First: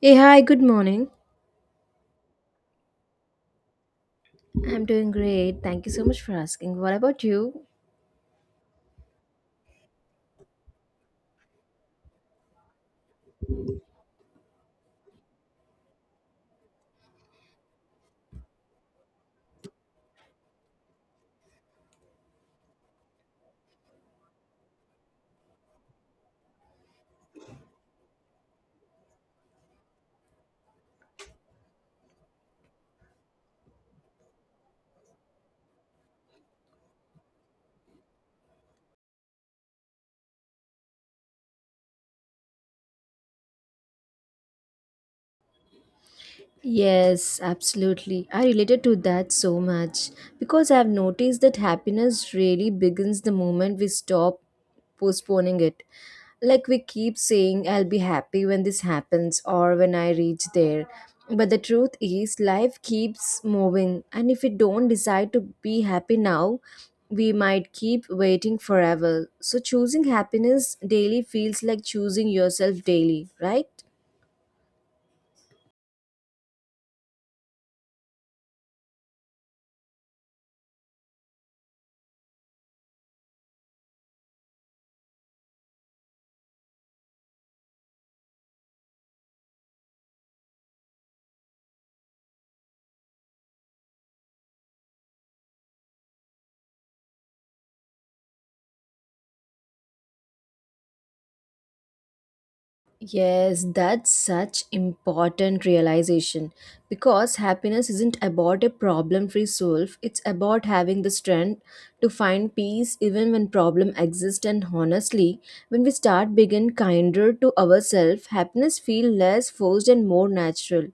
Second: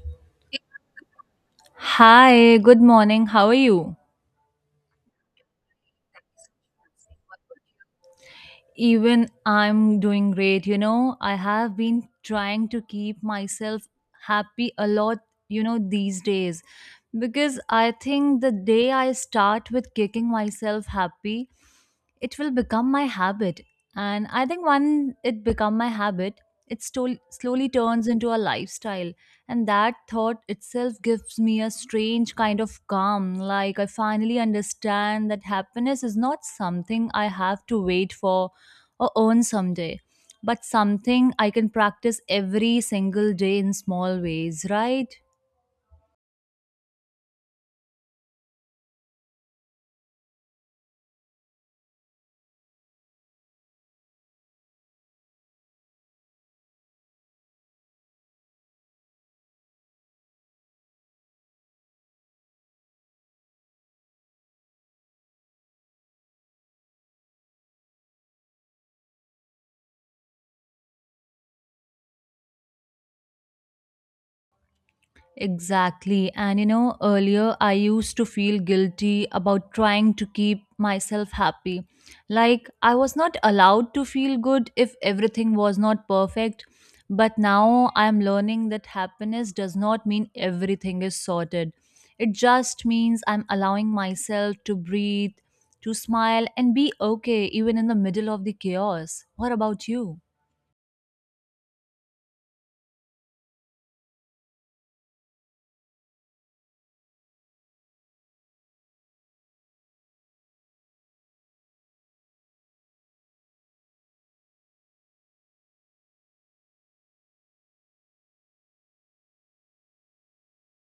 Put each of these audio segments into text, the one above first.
Hey, hi, good morning. Hi, good morning. How are you? I'm doing great. Thank you so much for asking. What about you? Even I'm doing great. You know, I have been trying to keep myself happy a lot, these days because I think the day I start with kicking myself happy, it will become my habit. And I think when it become my habit, slowly turns into a lifestyle. And that thought itself gives me a strange kind of calm. Like I finally understand that happiness is not something I have to wait for or earn someday, but something I can practice every single day in small ways, right? Yes, absolutely. I related to that so much because I've noticed that happiness really begins the moment we stop postponing it. Like we keep saying, I'll be happy when this happens or when I reach there. But the truth is, life keeps moving, and if we don't decide to be happy now, we might keep waiting forever. So, choosing happiness daily feels like choosing yourself daily, right? Exactly. And you know, earlier I used to feel guilty about trying to keep myself happy. Like I was not allowed to feel good if everything was not perfect. But now I'm learning that happiness does not mean everything is sorted. It just means I'm allowing myself to breathe, to smile, and be okay even in the middle of the chaos. What about you? Yes, that's such important realization because happiness isn't about a problem-free solve; it's about having the strength to find peace even when problem exist and honestly, when we start being kinder to ourselves, happiness feel less forced and more natural.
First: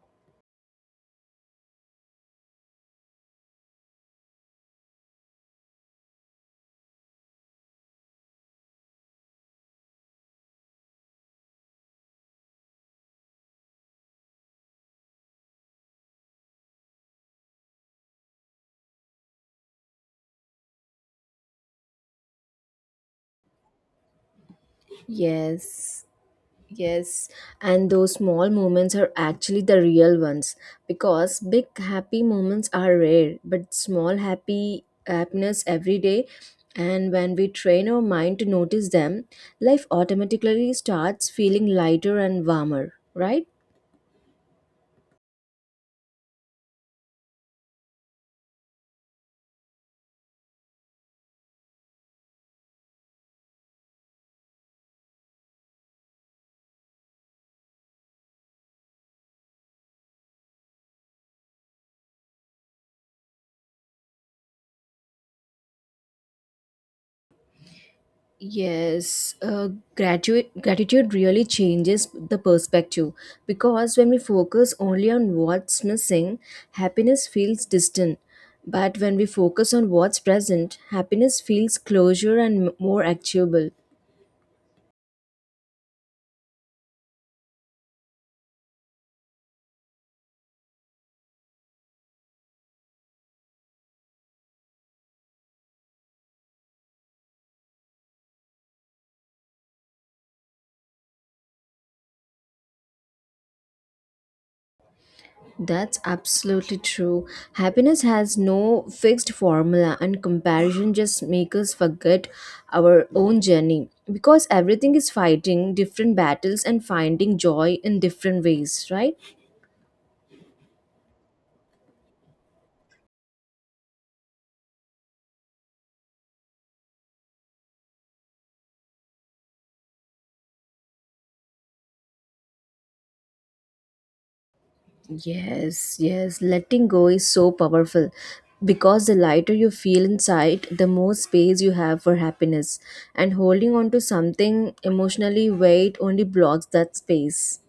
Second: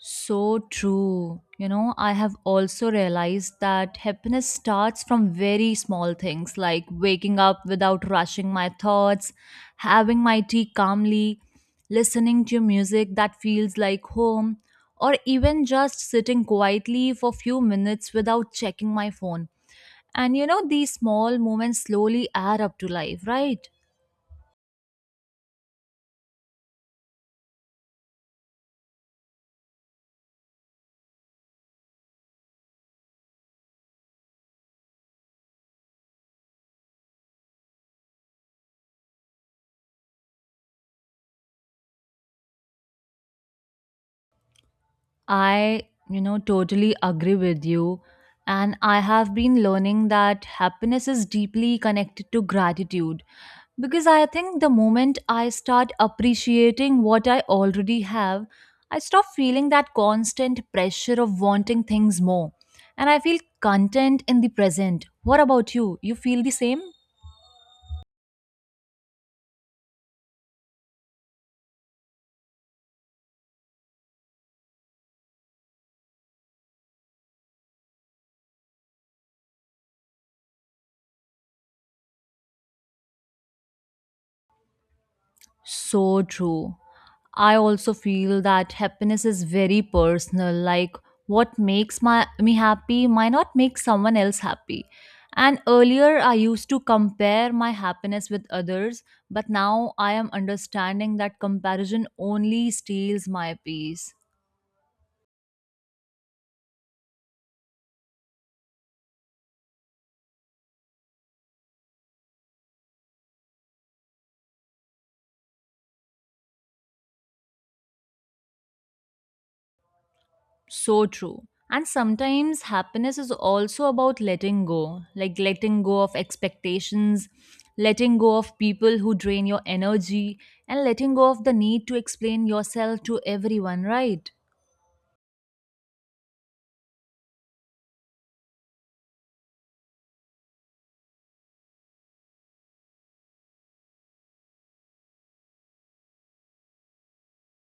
So true. You know, I have also realized that happiness starts from very small things like waking up without rushing my thoughts, having my tea calmly, listening to music that feels like home, or even just sitting quietly for few minutes without checking my phone. And you know, these small moments slowly add up to life, right? Yes. Yes, and those small moments are actually the real ones because big happy moments are rare, but small happy happiness every day. And when we train our mind to notice them, life automatically starts feeling lighter and warmer, right? I, you know, totally agree with you. And I have been learning that happiness is deeply connected to gratitude because I think the moment I start appreciating what I already have, I stop feeling that constant pressure of wanting things more. And I feel content in the present. What about you? You feel the same? Yes, gratitude really changes the perspective because when we focus only on what's missing, happiness feels distant. But when we focus on what's present, happiness feels closure and more achievable. So true. I also feel that happiness is very personal. Like what makes my me happy might not make someone else happy. And earlier I used to compare my happiness with others, but now I am understanding that comparison only steals my peace. That's absolutely true. Happiness has no fixed formula, and comparison just makes us forget our own journey because everything is fighting different battles and finding joy in different ways, right? So true. And sometimes happiness is also about letting go, like letting go of expectations, letting go of people who drain your energy, and letting go of the need to explain yourself to everyone, right? Yes, letting go is so powerful because the lighter you feel inside, the more space you have for happiness. And holding on to something emotionally weight only blocks that space.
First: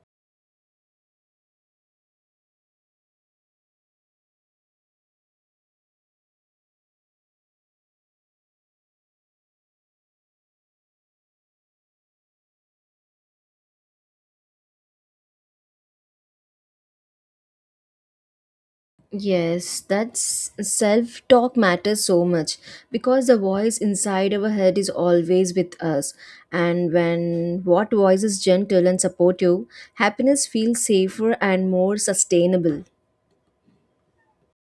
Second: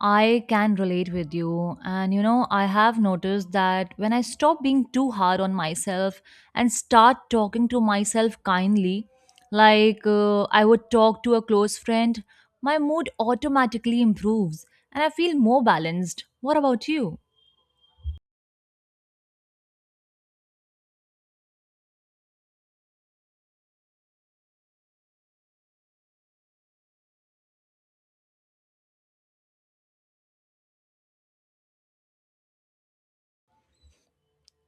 I can relate with you. And you know, I have noticed that when I stop being too hard on myself and start talking to myself kindly, like I would talk to a close friend, my mood automatically improves and I feel more balanced. What about you? Yes, that's self talk matters so much because the voice inside our head is always with us. And when what voice is gentle and supportive, happiness feels safer and more sustainable.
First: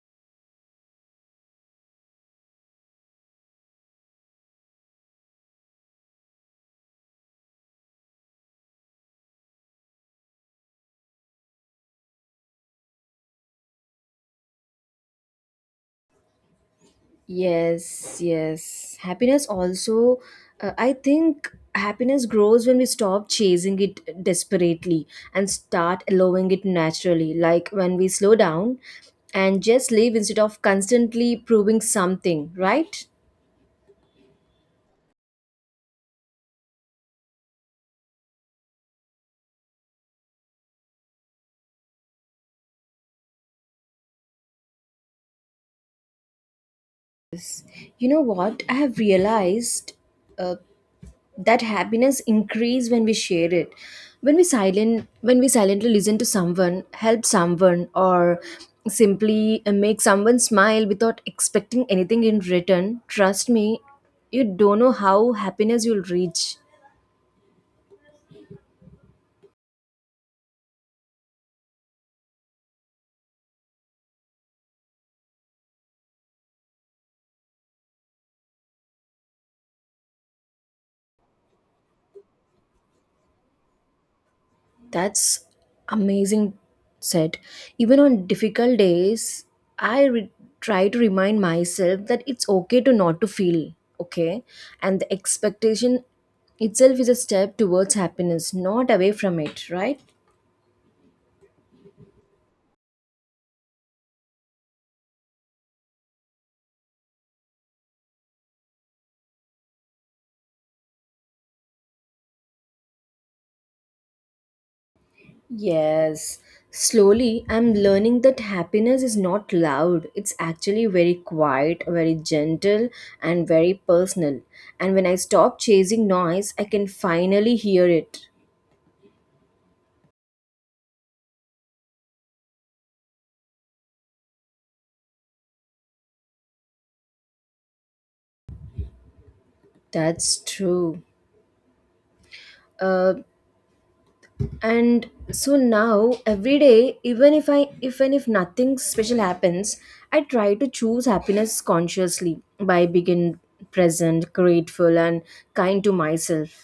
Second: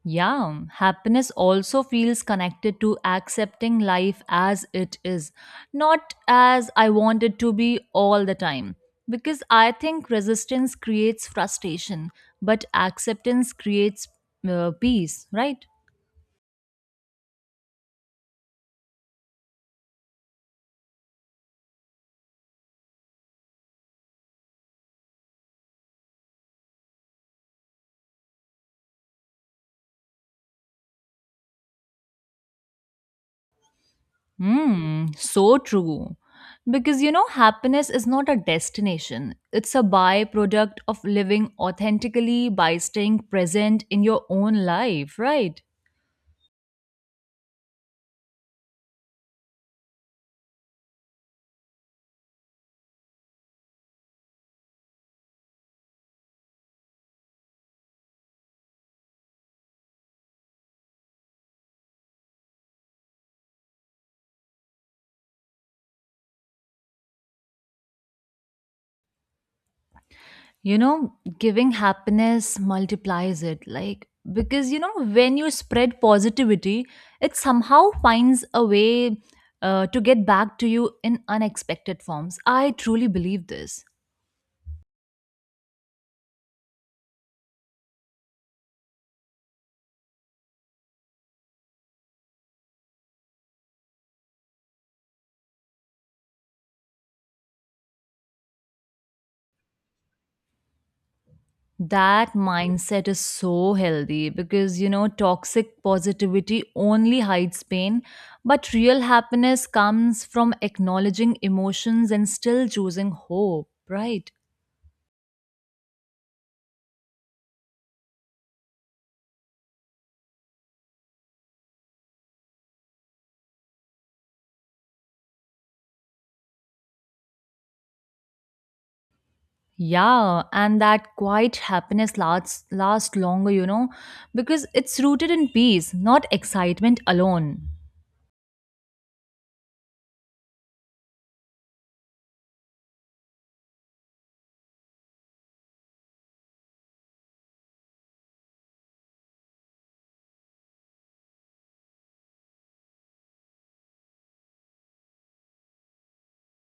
Yeah, happiness also feels connected to accepting life as it is, not as I want it to be all the time. Because I think resistance creates frustration, but acceptance creates peace, right? Yes. Happiness also, I think happiness grows when we stop chasing it desperately and start allowing it naturally. Like when we slow down and just live instead of constantly proving something, right? Hmm, so true. Because you know, happiness is not a destination, it's a byproduct of living authentically by staying present in your own life, right? You know what? I have realized uh, that happiness increase when we share it when we silently listen to someone help someone or simply make someone smile without expecting anything in return, trust me, you don't know how happiness you'll reach. You know, giving happiness multiplies it. Like, because, you know, when you spread positivity, it somehow finds a way to get back to you in unexpected forms. I truly believe this. That's amazing, said. Even on difficult days, I re- try to remind myself that it's okay to not to feel okay, and the expectation itself is a step towards happiness, not away from it, right? That mindset is so healthy because, you know, toxic positivity only hides pain, but real happiness comes from acknowledging emotions and still choosing hope, right? Yes. Slowly, I'm learning that happiness is not loud. It's actually very quiet, very gentle, and very personal. And when I stop chasing noise, I can finally hear it. Yeah, and that quiet happiness lasts longer, you know, because it's rooted in peace, not excitement alone. That's true. uh, and so now every day, even if nothing special happens, I try to choose happiness consciously by being present, grateful and kind to myself.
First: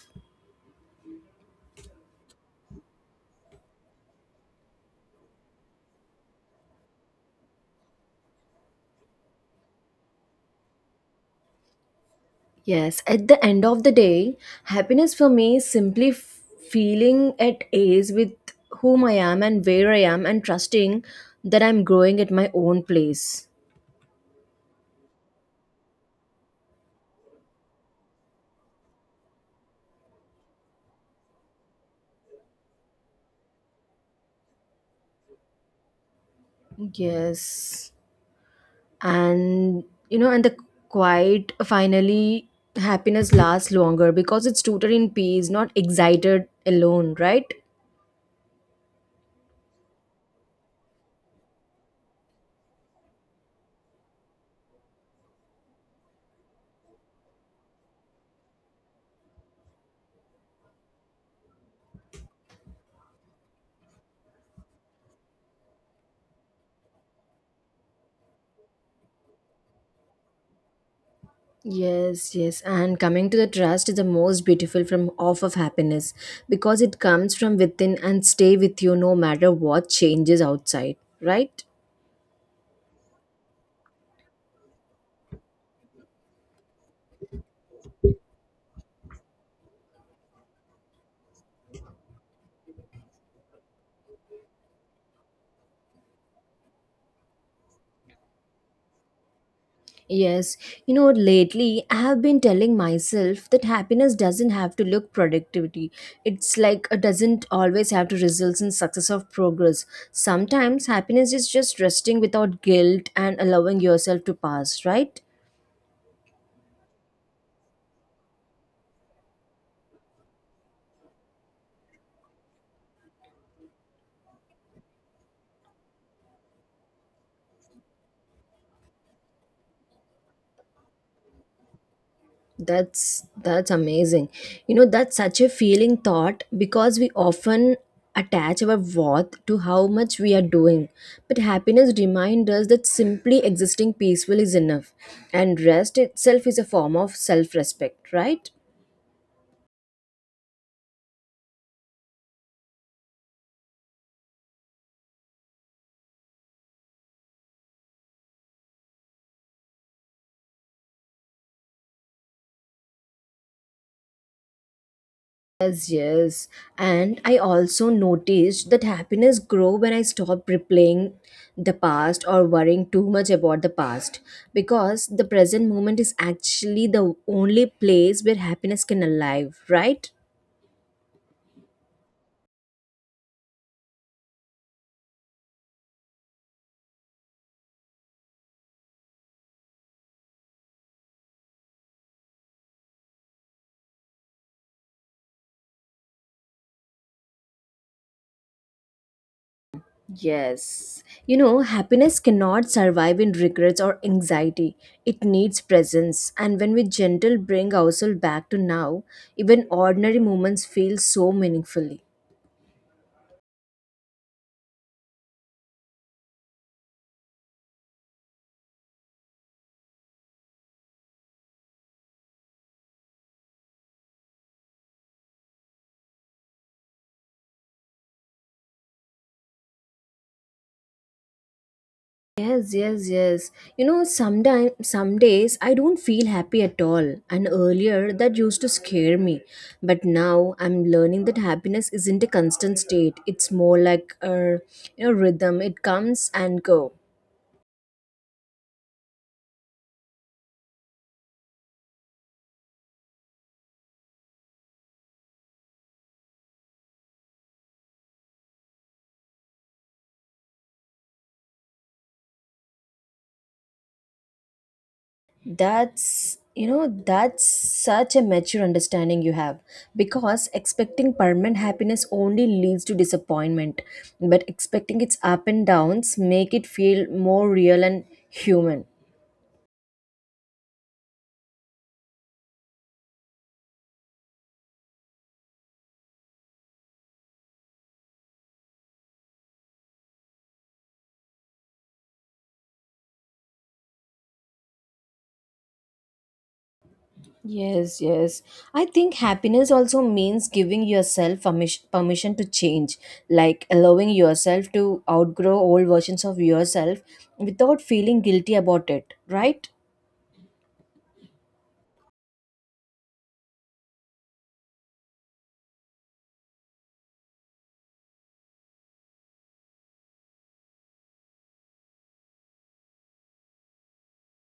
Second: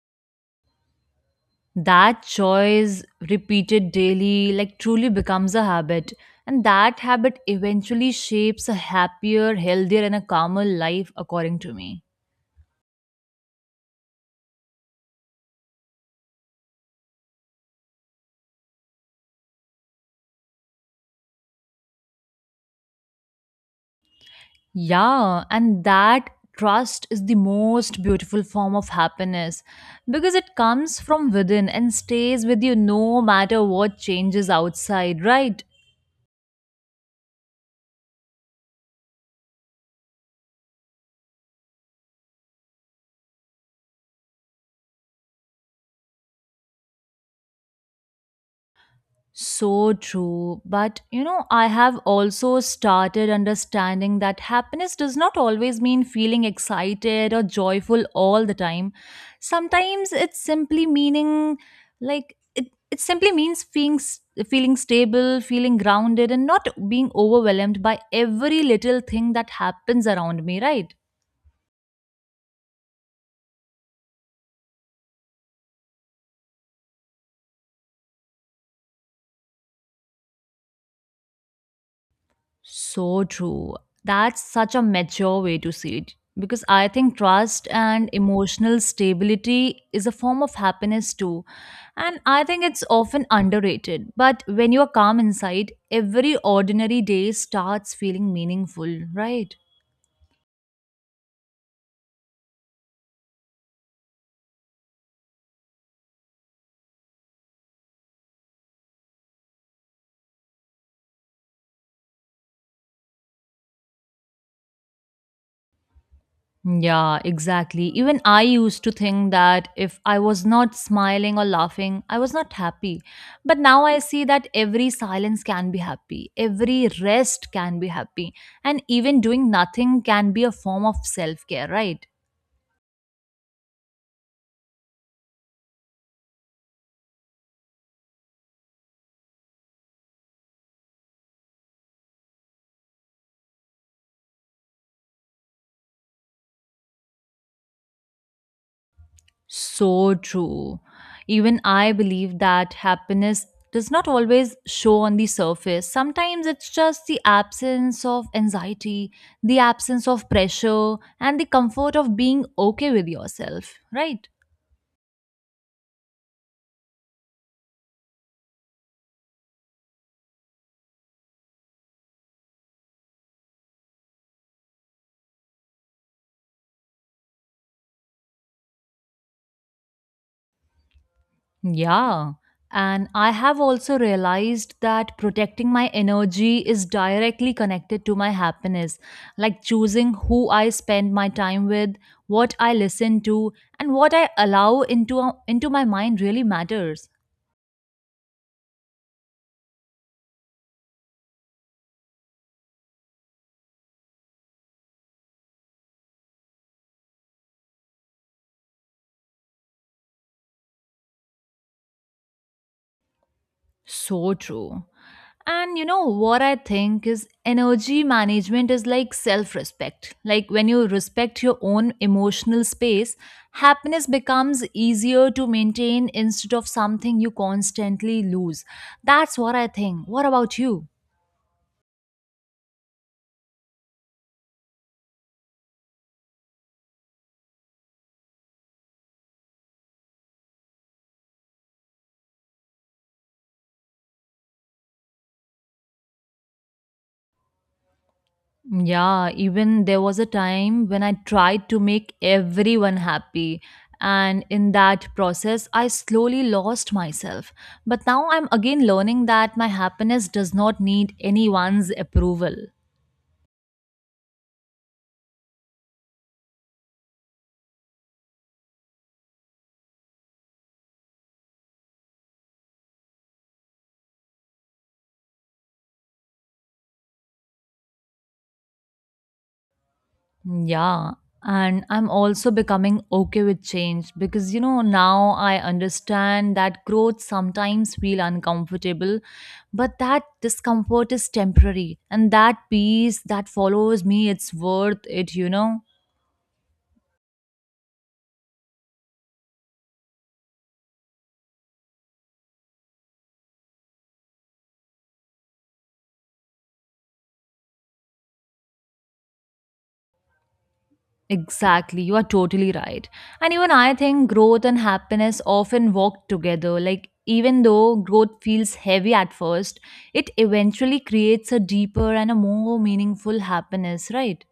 That choice repeated daily like truly becomes a habit, and that habit eventually shapes a happier, healthier and a calmer life according to me. Yes, at the end of the day, happiness for me is simply feeling at ease with whom I am and where I am, and trusting that I'm growing at my own place. Yeah, and that trust is the most beautiful form of happiness because it comes from within and stays with you no matter what changes outside, right? Yes, and you know, and the quiet finally happiness lasts longer because it's rooted in peace, not excited alone, right? So true. But you know, I have also started understanding that happiness does not always mean feeling excited or joyful all the time. Sometimes it's simply meaning like it simply means feeling stable, feeling grounded and not being overwhelmed by every little thing that happens around me, right? Yes. And coming to the trust is the most beautiful from off of happiness because it comes from within and stay with you no matter what changes outside, right? So true. That's such a mature way to see it because I think trust and emotional stability is a form of happiness too. And I think it's often underrated. But when you're calm inside, every ordinary day starts feeling meaningful, right? Yes, you know, lately I have been telling myself that happiness doesn't have to look productivity. It's like it doesn't always have to result in success or progress. Sometimes happiness is just resting without guilt and allowing yourself to pass, right? Yeah, exactly. Even I used to think that if I was not smiling or laughing, I was not happy. But now I see that every silence can be happy, every rest can be happy, and even doing nothing can be a form of self care, right? That's amazing. You know, that's such a feeling thought because we often attach our worth to how much we are doing. But happiness reminds us that simply existing peaceful is enough, and rest itself is a form of self-respect, right? So true. Even I believe that happiness does not always show on the surface. Sometimes it's just the absence of anxiety, the absence of pressure, and the comfort of being okay with yourself, right? Yes. And I also noticed that happiness grow when I stop replaying the past or worrying too much about the past, because the present moment is actually the only place where happiness can alive, right? Yeah. And I have also realized that protecting my energy is directly connected to my happiness, like choosing who I spend my time with, what I listen to, and what I allow into my mind really matters. Yes. You know, happiness cannot survive in regrets or anxiety. It needs presence. And when we gentle bring ourselves back to now, even ordinary moments feel so meaningfully. So true. And you know what I think is energy management is like self respect. Like when you respect your own emotional space, happiness becomes easier to maintain instead of something you constantly lose. That's what I think. What about you? Yes. You know, sometimes, some days I don't feel happy at all. And earlier that used to scare me. But now I'm learning that happiness isn't a constant state. It's more like a, you know, rhythm. It comes and go. Yeah, even there was a time when I tried to make everyone happy. And in that process, I slowly lost myself. But now I'm again learning that my happiness does not need anyone's approval. That's, you know, that's such a mature understanding you have. Because expecting permanent happiness only leads to disappointment. But expecting its up and downs make it feel more real and human. Yeah. And I'm also becoming okay with change because, you know, now I understand that growth sometimes feel uncomfortable, but that discomfort is temporary and that peace that follows me, it's worth it, you know. Yes. I think happiness also means giving yourself permission, permission to change, like allowing yourself to outgrow old versions of yourself without feeling guilty about it, right? Exactly, you are totally right. And even I think growth and happiness often walk together. Like, even though growth feels heavy at first, it eventually creates a deeper and a more meaningful happiness, right?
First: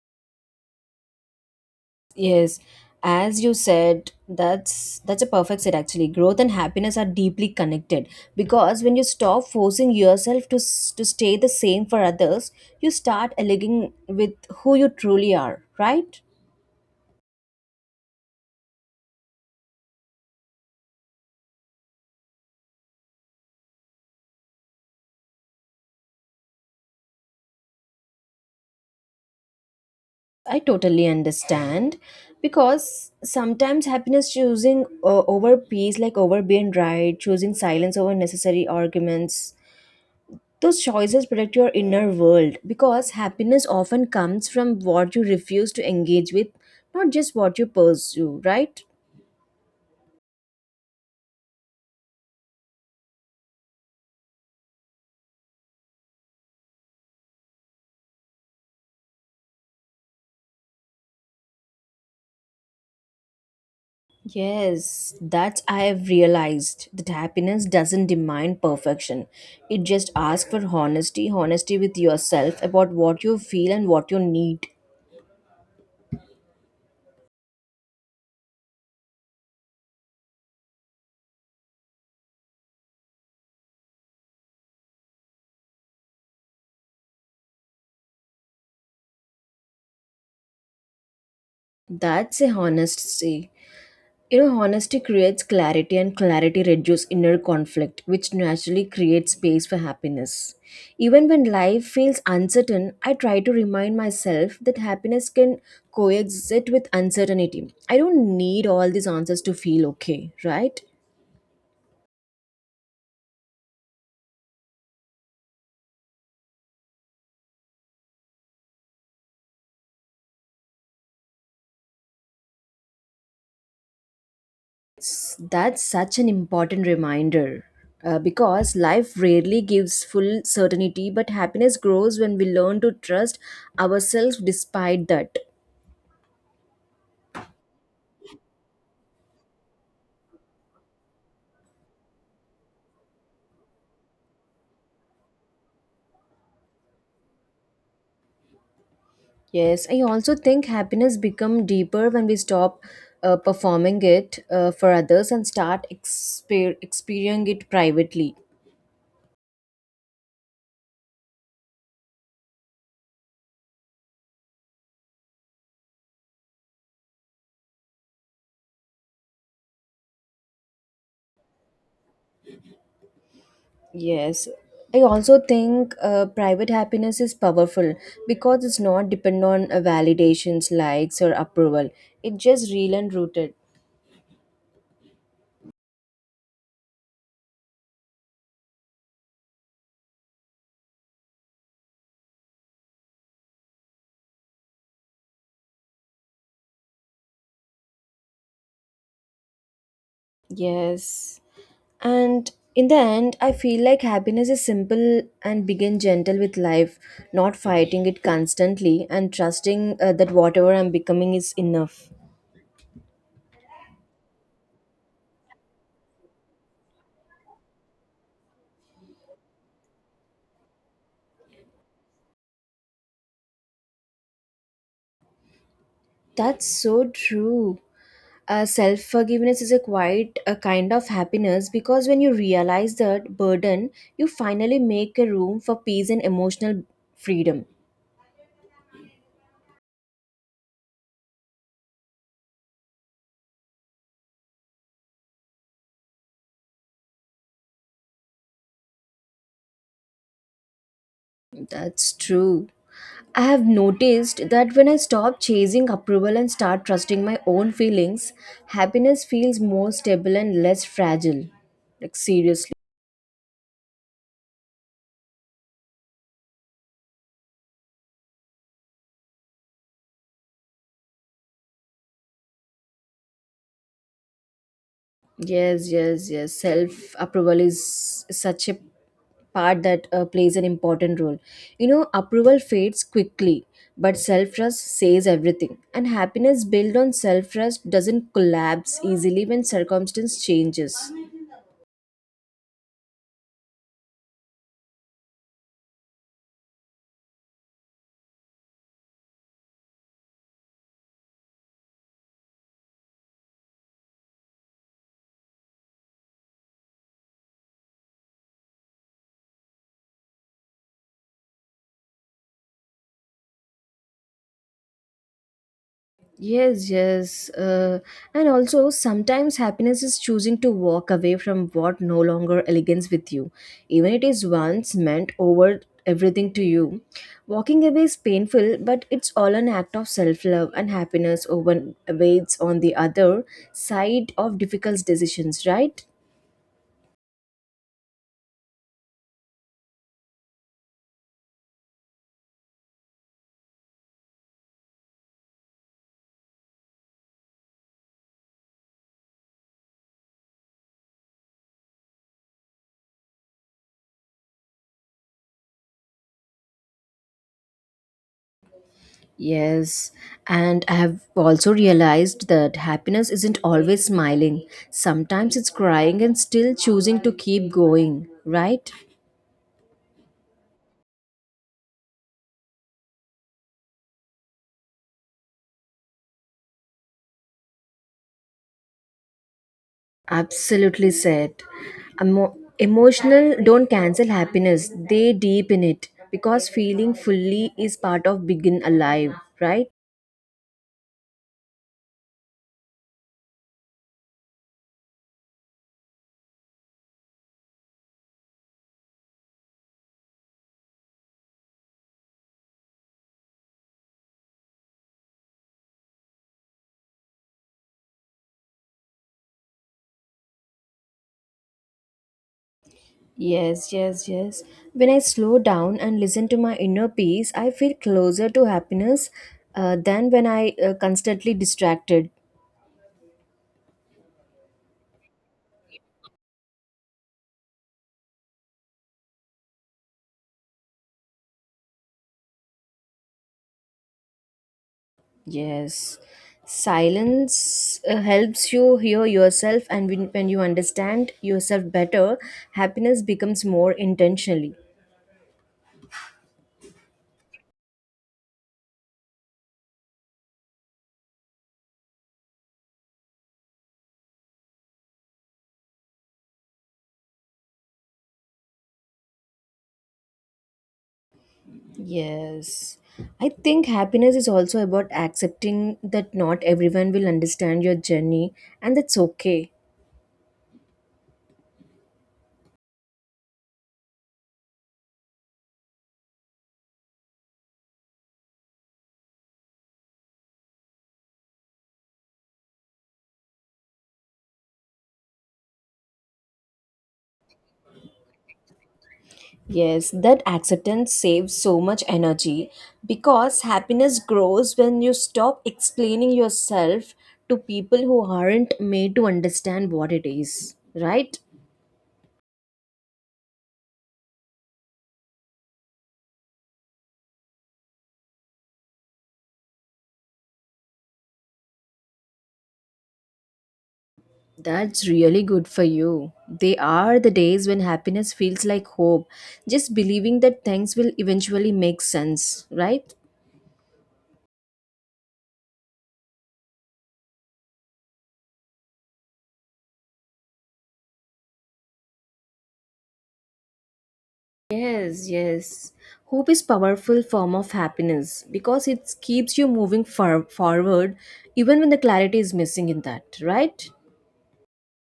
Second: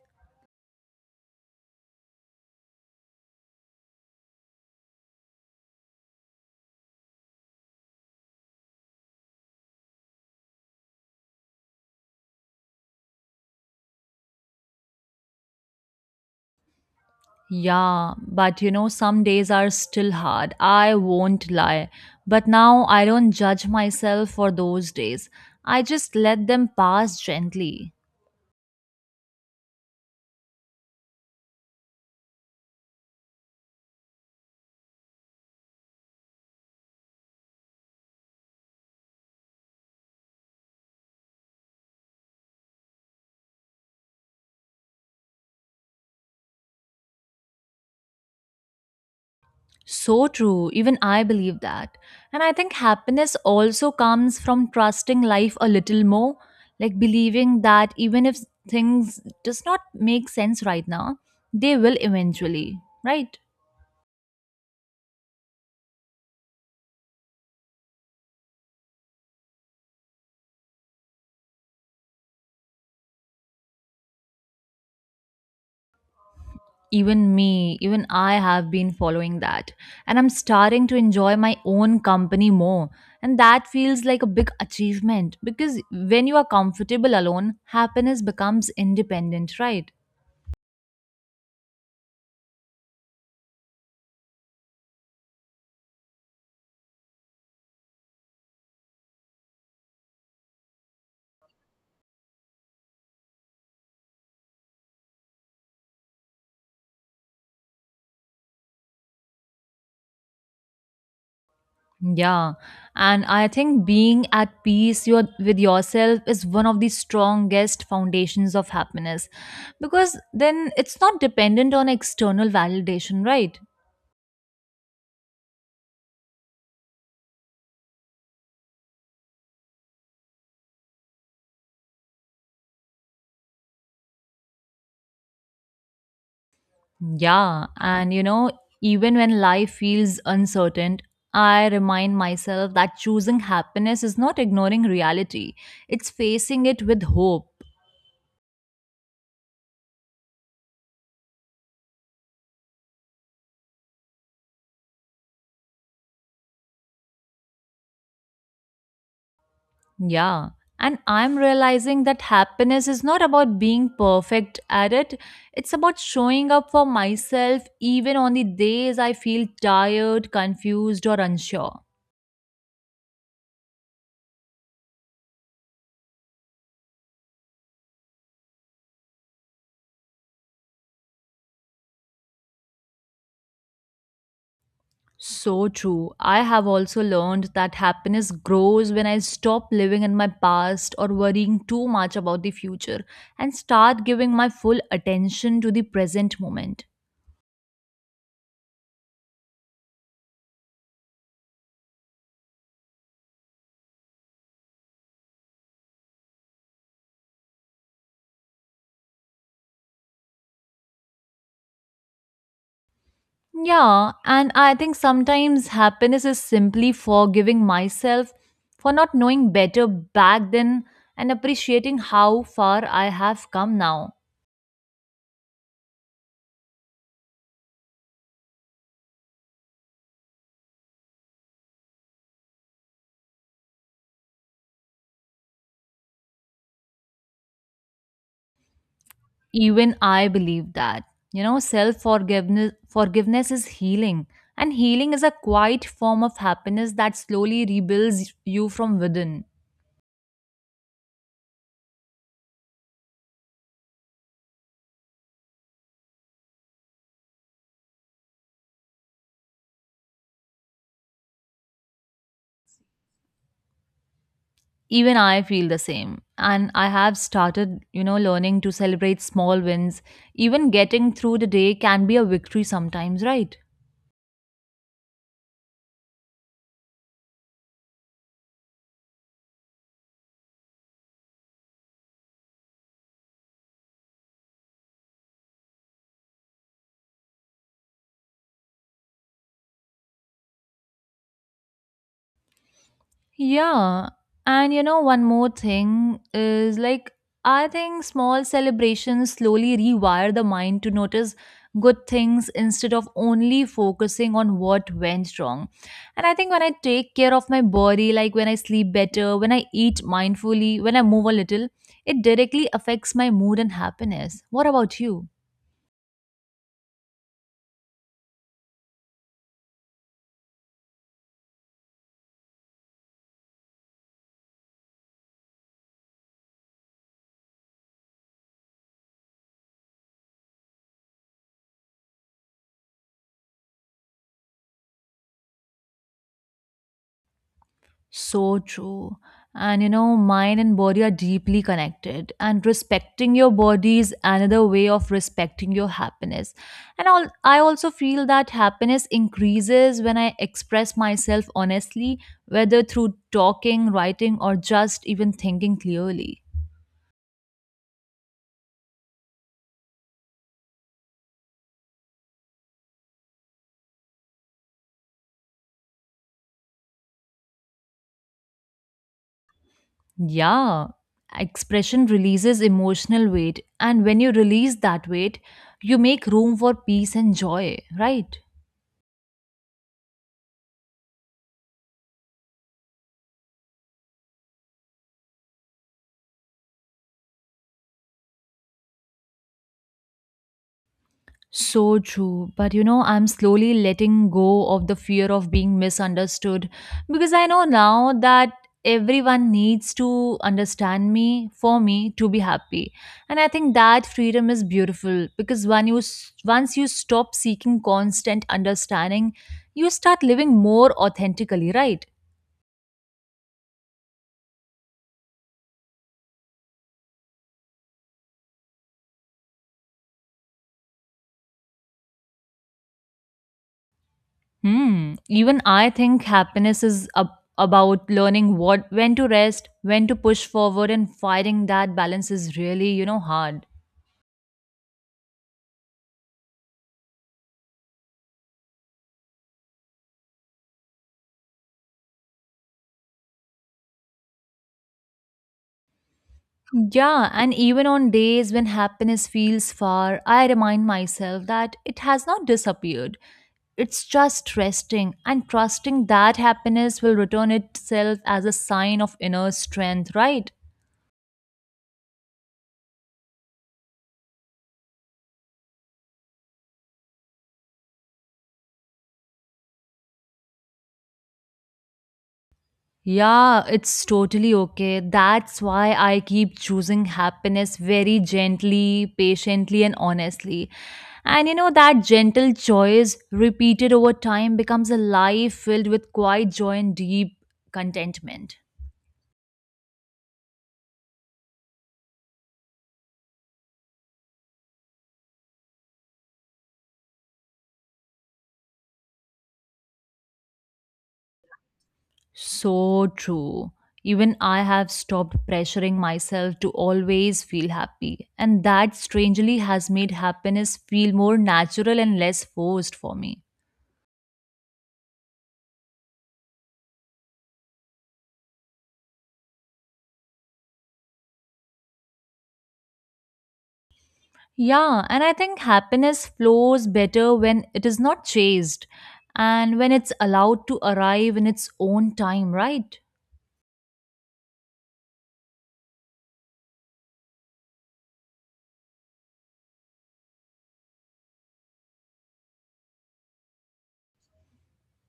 Yes. As you said, that's a perfect set actually. Growth and happiness are deeply connected because when you stop forcing yourself to to stay the same for others, you start aligning with who you truly are, right? Yeah, but you know, some days are still hard. I won't lie. But now I don't judge myself for those days. I just let them pass gently. I totally understand because sometimes happiness choosing over peace, like over being right, choosing silence over necessary arguments, those choices protect your inner world because happiness often comes from what you refuse to engage with, not just what you pursue, right? So true. Even I believe that. And I think happiness also comes from trusting life a little more, like believing that even if things does not make sense right now, they will eventually, right? Yes, that I have realized that happiness doesn't demand perfection. It just asks for honesty, honesty with yourself about what you feel and what you need. Even me, even I have been following that. And I'm starting to enjoy my own company more. And that feels like a big achievement because when you are comfortable alone, happiness becomes independent, right? That's a honesty. You know, honesty creates clarity, and clarity reduces inner conflict, which naturally creates space for happiness. Even when life feels uncertain, I try to remind myself that happiness can coexist with uncertainty. I don't need all these answers to feel okay, right? Yeah, and I think being at peace with yourself is one of the strongest foundations of happiness because then it's not dependent on external validation, right? That's such an important reminder. Because life rarely gives full certainty, but happiness grows when we learn to trust ourselves despite that. Yeah, and you know, even when life feels uncertain, I remind myself that choosing happiness is not ignoring reality, it's facing it with hope. Yes, I also think happiness become deeper when we stop performing it for others and start experiencing it privately. Yeah. And I'm realizing that happiness is not about being perfect at it. It's about showing up for myself even on the days I feel tired, confused, or unsure. Yes, I also think private happiness is powerful because it's not depend on validations, likes, or approval. It's just real and rooted. So true. I have also learned that happiness grows when I stop living in my past or worrying too much about the future and start giving my full attention to the present moment. Yes. And in the end, I feel like happiness is simple and begin gentle with life, not fighting it constantly and trusting that whatever I'm becoming is enough. Yeah, and I think sometimes happiness is simply forgiving myself for not knowing better back then and appreciating how far I have come now. That's so true. Self forgiveness is a quite a kind of happiness because when you realize that burden, you finally make a room for peace and emotional freedom. Even I believe that. You know, self forgiveness forgiveness is healing. And healing is a quiet form of happiness that slowly rebuilds you from within. That's true. I have noticed that when I stop chasing approval and start trusting my own feelings, happiness feels more stable and less fragile. Like, seriously. Even I feel the same. And I have started, you know, learning to celebrate small wins. Even getting through the day can be a victory sometimes, right? Yes. Self approval is such a part that plays an important role. You know, approval fades quickly, but self trust says everything. And happiness built on self trust doesn't collapse easily when circumstance changes. Yeah. And you know, one more thing is like, I think small celebrations slowly rewire the mind to notice good things instead of only focusing on what went wrong. And I think when I take care of my body, like when I sleep better, when I eat mindfully, when I move a little, it directly affects my mood and happiness. What about you? Yes. And also, sometimes happiness is choosing to walk away from what no longer aligns with you, even it is once meant over everything to you. Walking away is painful, but it's all an act of self love and happiness over awaits on the other side of difficult decisions, right? So true. And you know, mind and body are deeply connected. And respecting your body is another way of respecting your happiness. And all, I also feel that happiness increases when I express myself honestly, whether through talking, writing, or just even thinking clearly. Yes, and I have also realized that happiness isn't always smiling. Sometimes it's crying and still choosing to keep going, right? Yeah, expression releases emotional weight. And when you release that weight, you make room for peace and joy, right? Absolutely said. Emotional don't cancel happiness, they deepen it because feeling fully is part of being alive, right? So true. But you know, I'm slowly letting go of the fear of being misunderstood because I know now that everyone needs to understand me for me to be happy. And I think that freedom is beautiful because when once you stop seeking constant understanding, you start living more authentically, right? Yes. When I slow down and listen to my inner peace, I feel closer to happiness than when I constantly distracted. Hmm. Even I think happiness is about learning what when to rest, when to push forward and finding that balance is really, you know, hard. Yes. Silence helps you hear yourself, and when you understand yourself better, happiness becomes more intentionally. Yeah, and even on days when happiness feels far, I remind myself that it has not disappeared. It's just resting and trusting that happiness will return itself as a sign of inner strength, right? Yes. I think happiness is also about accepting that not everyone will understand your journey, and that's okay. Yeah, it's totally okay. That's why I keep choosing happiness very gently, patiently, and honestly. And you know, that gentle choice repeated over time becomes a life filled with quiet joy and deep contentment. Yes, that acceptance saves so much energy because happiness grows when you stop explaining yourself to people who aren't made to understand what it is, right? So true. Even I have stopped pressuring myself to always feel happy, and that strangely has made happiness feel more natural and less forced for me. That's really good for you. They are the days when happiness feels like hope, just believing that things will eventually make sense, right? Yeah, and I think happiness flows better when it is not chased and when it's allowed to arrive in its own time, right? Yes. Hope is powerful form of happiness because it keeps you moving forward even when the clarity is missing in that, right?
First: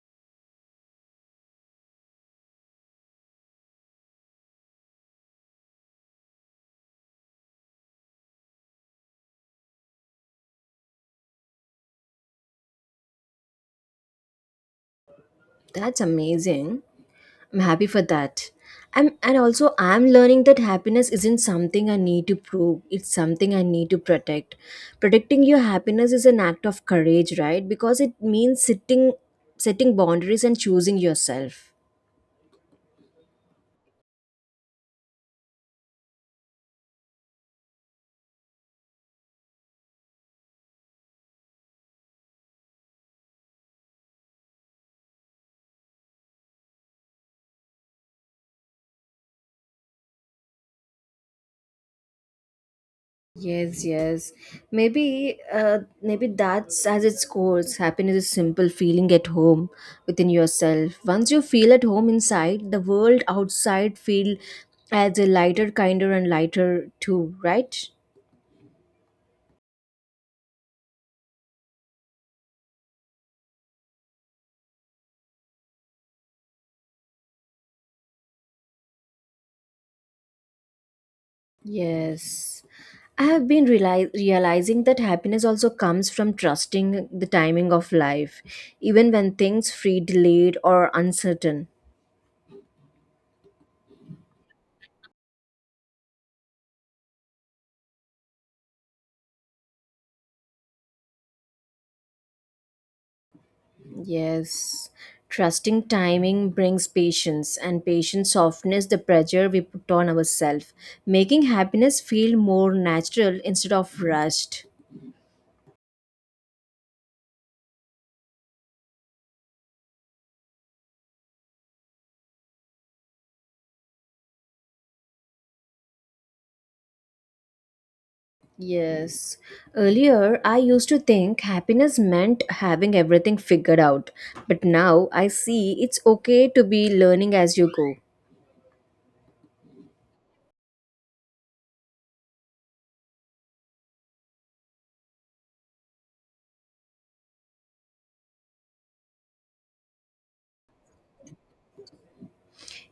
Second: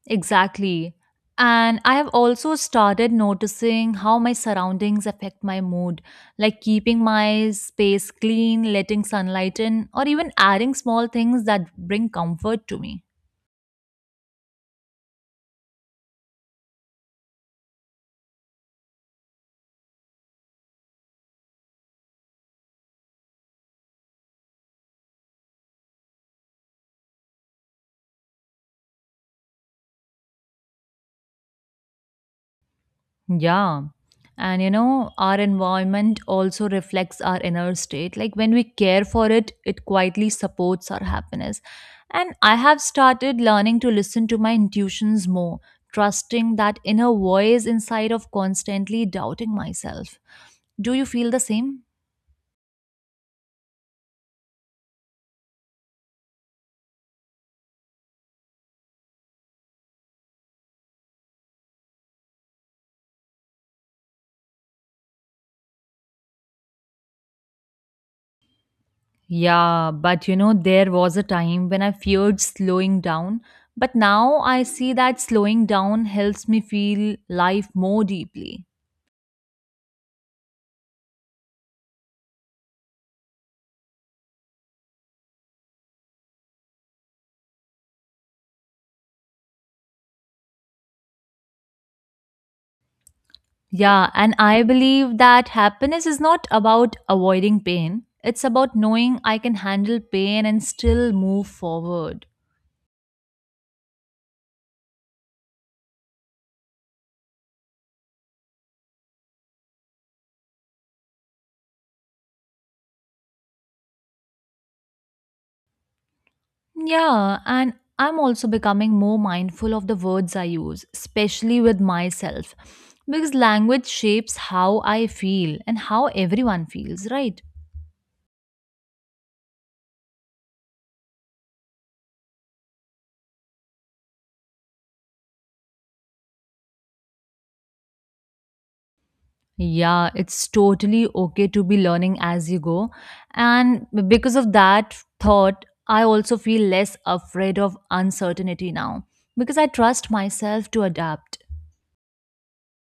Exactly. And I have also started noticing how my surroundings affect my mood, like keeping my space clean, letting sunlight in, or even adding small things that bring comfort to me. That's amazing. I'm happy for that. And also I'm learning that happiness isn't something I need to prove. It's something I need to protect. Protecting your happiness is an act of courage, right? Because it means sitting setting boundaries and choosing yourself. Yeah. And you know, our environment also reflects our inner state. Like when we care for it, it quietly supports our happiness. And I have started learning to listen to my intuitions more, trusting that inner voice inside of constantly doubting myself. Do you feel the same? Yes. Maybe, maybe that's as its course. Happiness is simple feeling at home within yourself. Once you feel at home inside, the world outside feel as a lighter, kinder, and lighter too. Right? Yeah, but you know, there was a time when I feared slowing down. But now I see that slowing down helps me feel life more deeply. Yes. I have been realizing that happiness also comes from trusting the timing of life, even when things feel delayed or uncertain. Yeah, and I believe that happiness is not about avoiding pain. It's about knowing I can handle pain and still move forward. Yes. Trusting timing brings patience, and patience softens the pressure we put on ourselves, making happiness feel more natural instead of rushed. Yeah, and I'm also becoming more mindful of the words I use, especially with myself, because language shapes how I feel and how everyone feels, right? Yes. Earlier, I used to think happiness meant having everything figured out, but now I see it's okay to be learning as you go. Yeah, it's totally okay to be learning as you go. And because of that thought, I also feel less afraid of uncertainty now because I trust myself to adapt.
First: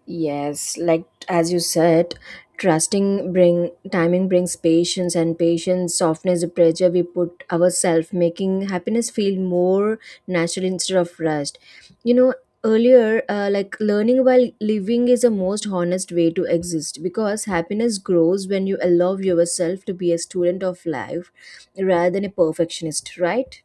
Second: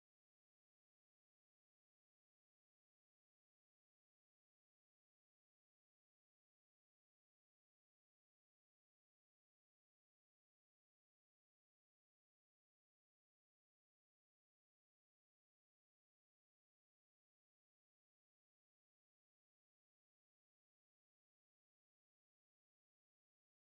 Yes, like as you said, trusting bring timing brings patience and patience softness the pressure we put ourselves, making happiness feel more natural instead of rushed. You know, earlier, like learning while living is the most honest way to exist because happiness grows when you allow yourself to be a student of life rather than a perfectionist, right?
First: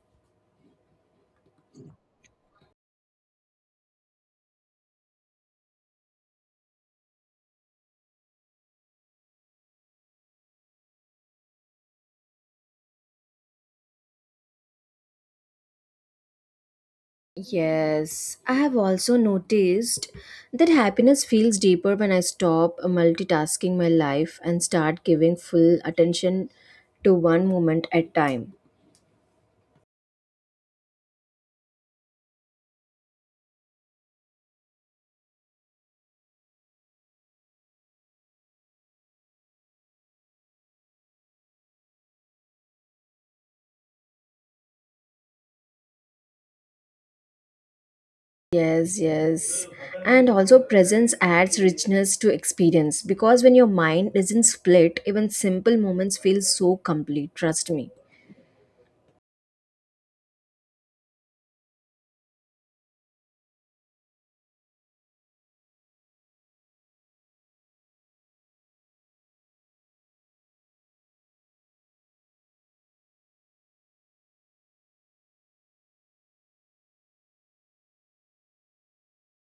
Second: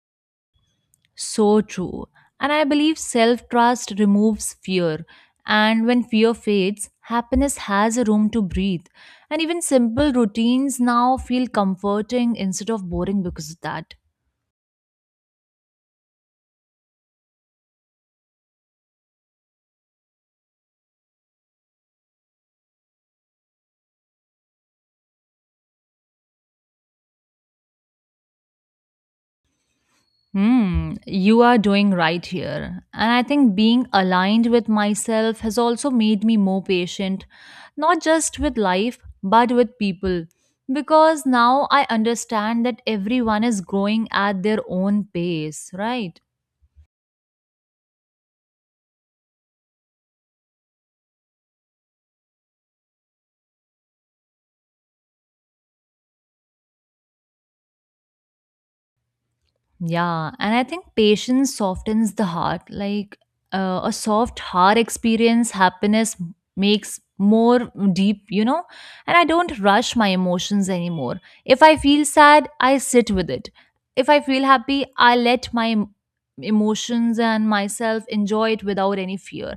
So true. And I believe self trust removes fear. And when fear fades, happiness has a room to breathe. And even simple routines now feel comforting instead of boring because of that. Yes, I have also noticed that happiness feels deeper when I stop multitasking my life and start giving full attention to one moment at time. Hmm, you are doing right here. And I think being aligned with myself has also made me more patient, not just with life, but with people. Because now I understand that everyone is growing at their own pace, right? Yes. And also presence adds richness to experience because when your mind isn't split, even simple moments feel so complete, trust me. Yeah, and I think patience softens the heart. Like a soft heart experience, happiness makes more deep, you know. And I don't rush my emotions anymore. If I feel sad, I sit with it. If I feel happy, I let my emotions and myself enjoy it without any fear.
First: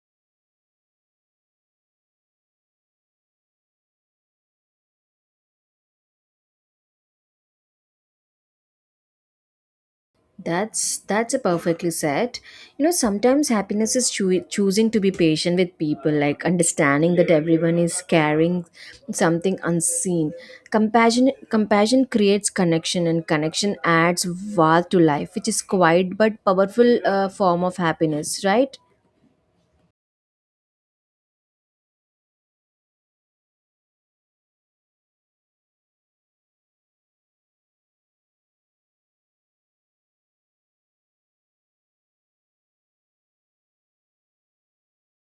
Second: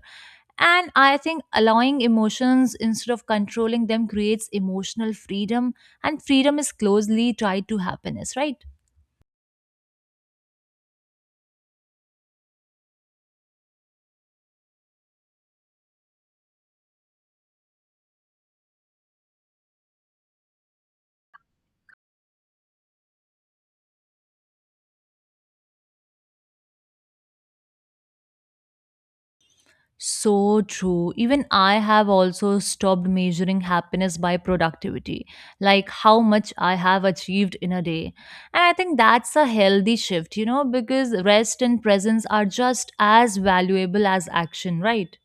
And I think allowing emotions instead of controlling them creates emotional freedom, and freedom is closely tied to happiness, right? That's a perfectly said. You know, sometimes happiness is choosing to be patient with people, like understanding that everyone is carrying something unseen. Compassion creates connection, and connection adds warmth to life, which is quiet but powerful form of happiness, right? So true. Even I have also stopped measuring happiness by productivity, like how much I have achieved in a day. And I think that's a healthy shift, you know, because rest and presence are just as valuable as action, right?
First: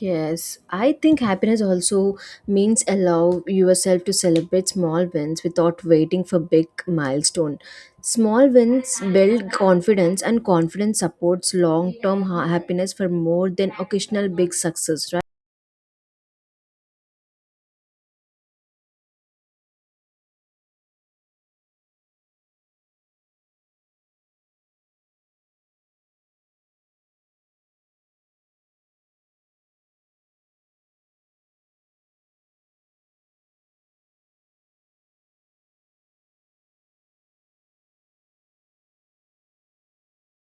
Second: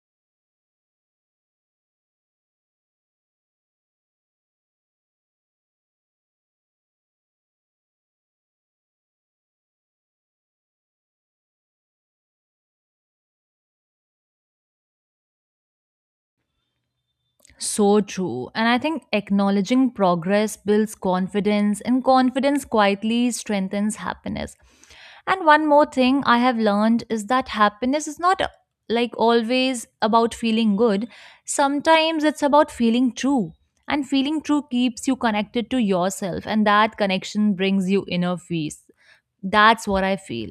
Yes, I think happiness also means allow yourself to celebrate small wins without waiting for big milestone. Small wins build confidence and confidence supports long-term happiness for more than occasional big success. So true. And I think acknowledging progress builds confidence, and confidence quietly strengthens happiness. And one more thing I have learned is that happiness is not like always about feeling good, sometimes it's about feeling true. And feeling true keeps you connected to yourself, and that connection brings you inner peace. That's what I feel.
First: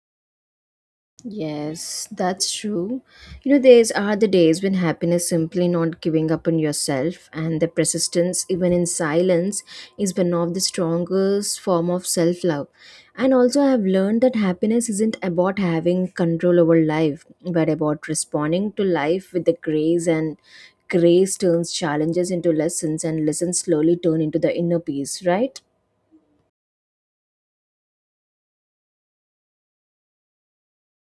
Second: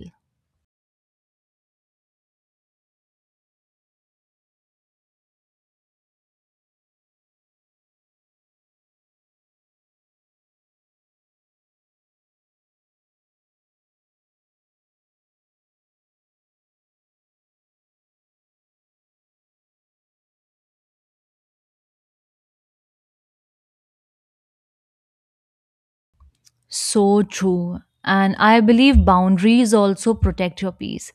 Yes, that's true. You know, these are the days when happiness simply not giving up on yourself and the persistence even in silence is one of the strongest form of self-love. And also I have learned that happiness isn't about having control over life, but about responding to life with the grace and grace turns challenges into lessons and lessons slowly turn into the inner peace, right? So true. And I believe boundaries also protect your peace.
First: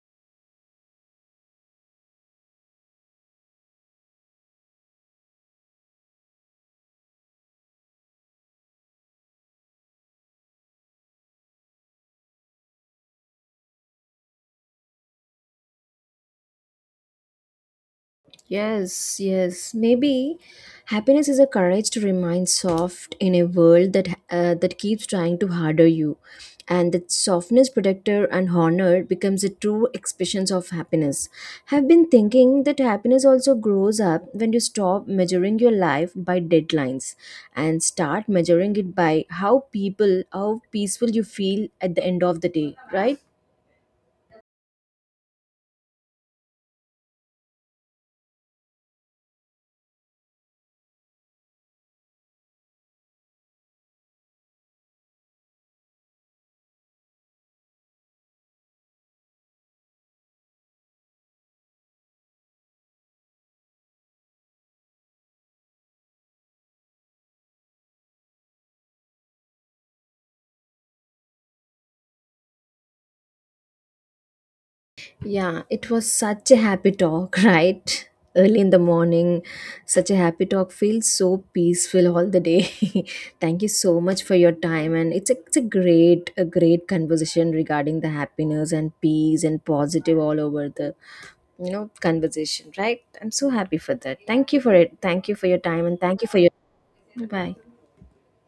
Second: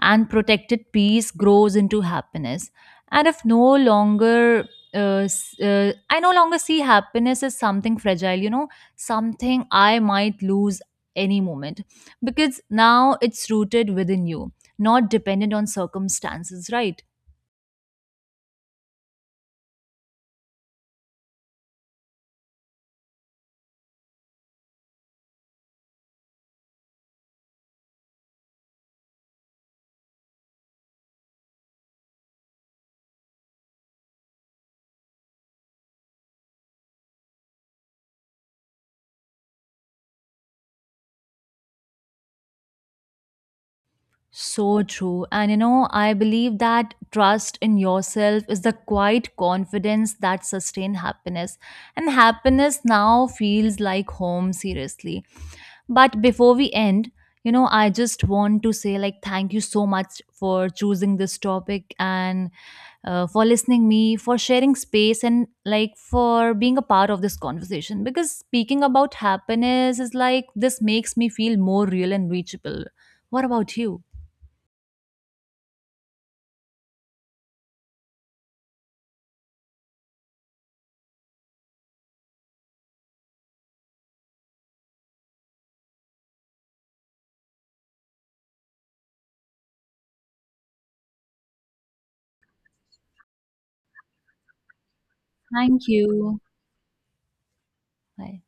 And protected peace grows into happiness. And if no longer, uh, s- I no longer see happiness as something fragile, you know, something I might lose any moment. Because now it's rooted within you, not dependent on circumstances, right? Yes. Maybe happiness is a courage to remain soft in a world that keeps trying to harder you, and that softness, protector, and honor becomes a true expression of happiness. Have been thinking that happiness also grows up when you stop measuring your life by deadlines and start measuring it by how people, how peaceful you feel at the end of the day, right? So true. And you know, I believe that trust in yourself is the quiet confidence that sustains happiness. And happiness now feels like home, seriously. But before we end, you know, I just want to say, like, thank you so much for choosing this topic and for listening me, for sharing space, and like for being a part of this conversation. Because speaking about happiness is like this makes me feel more real and reachable. What about you? Yeah, it was such a happy talk, right? Early in the morning, such a happy talk feels so peaceful all the day. Thank you so much for your time, and it's a great conversation regarding the happiness and peace and positive all over the, you know, conversation, right? I'm so happy for that. Thank you for it. Thank you for your time, Thank and thank you for you. your bye. Bye.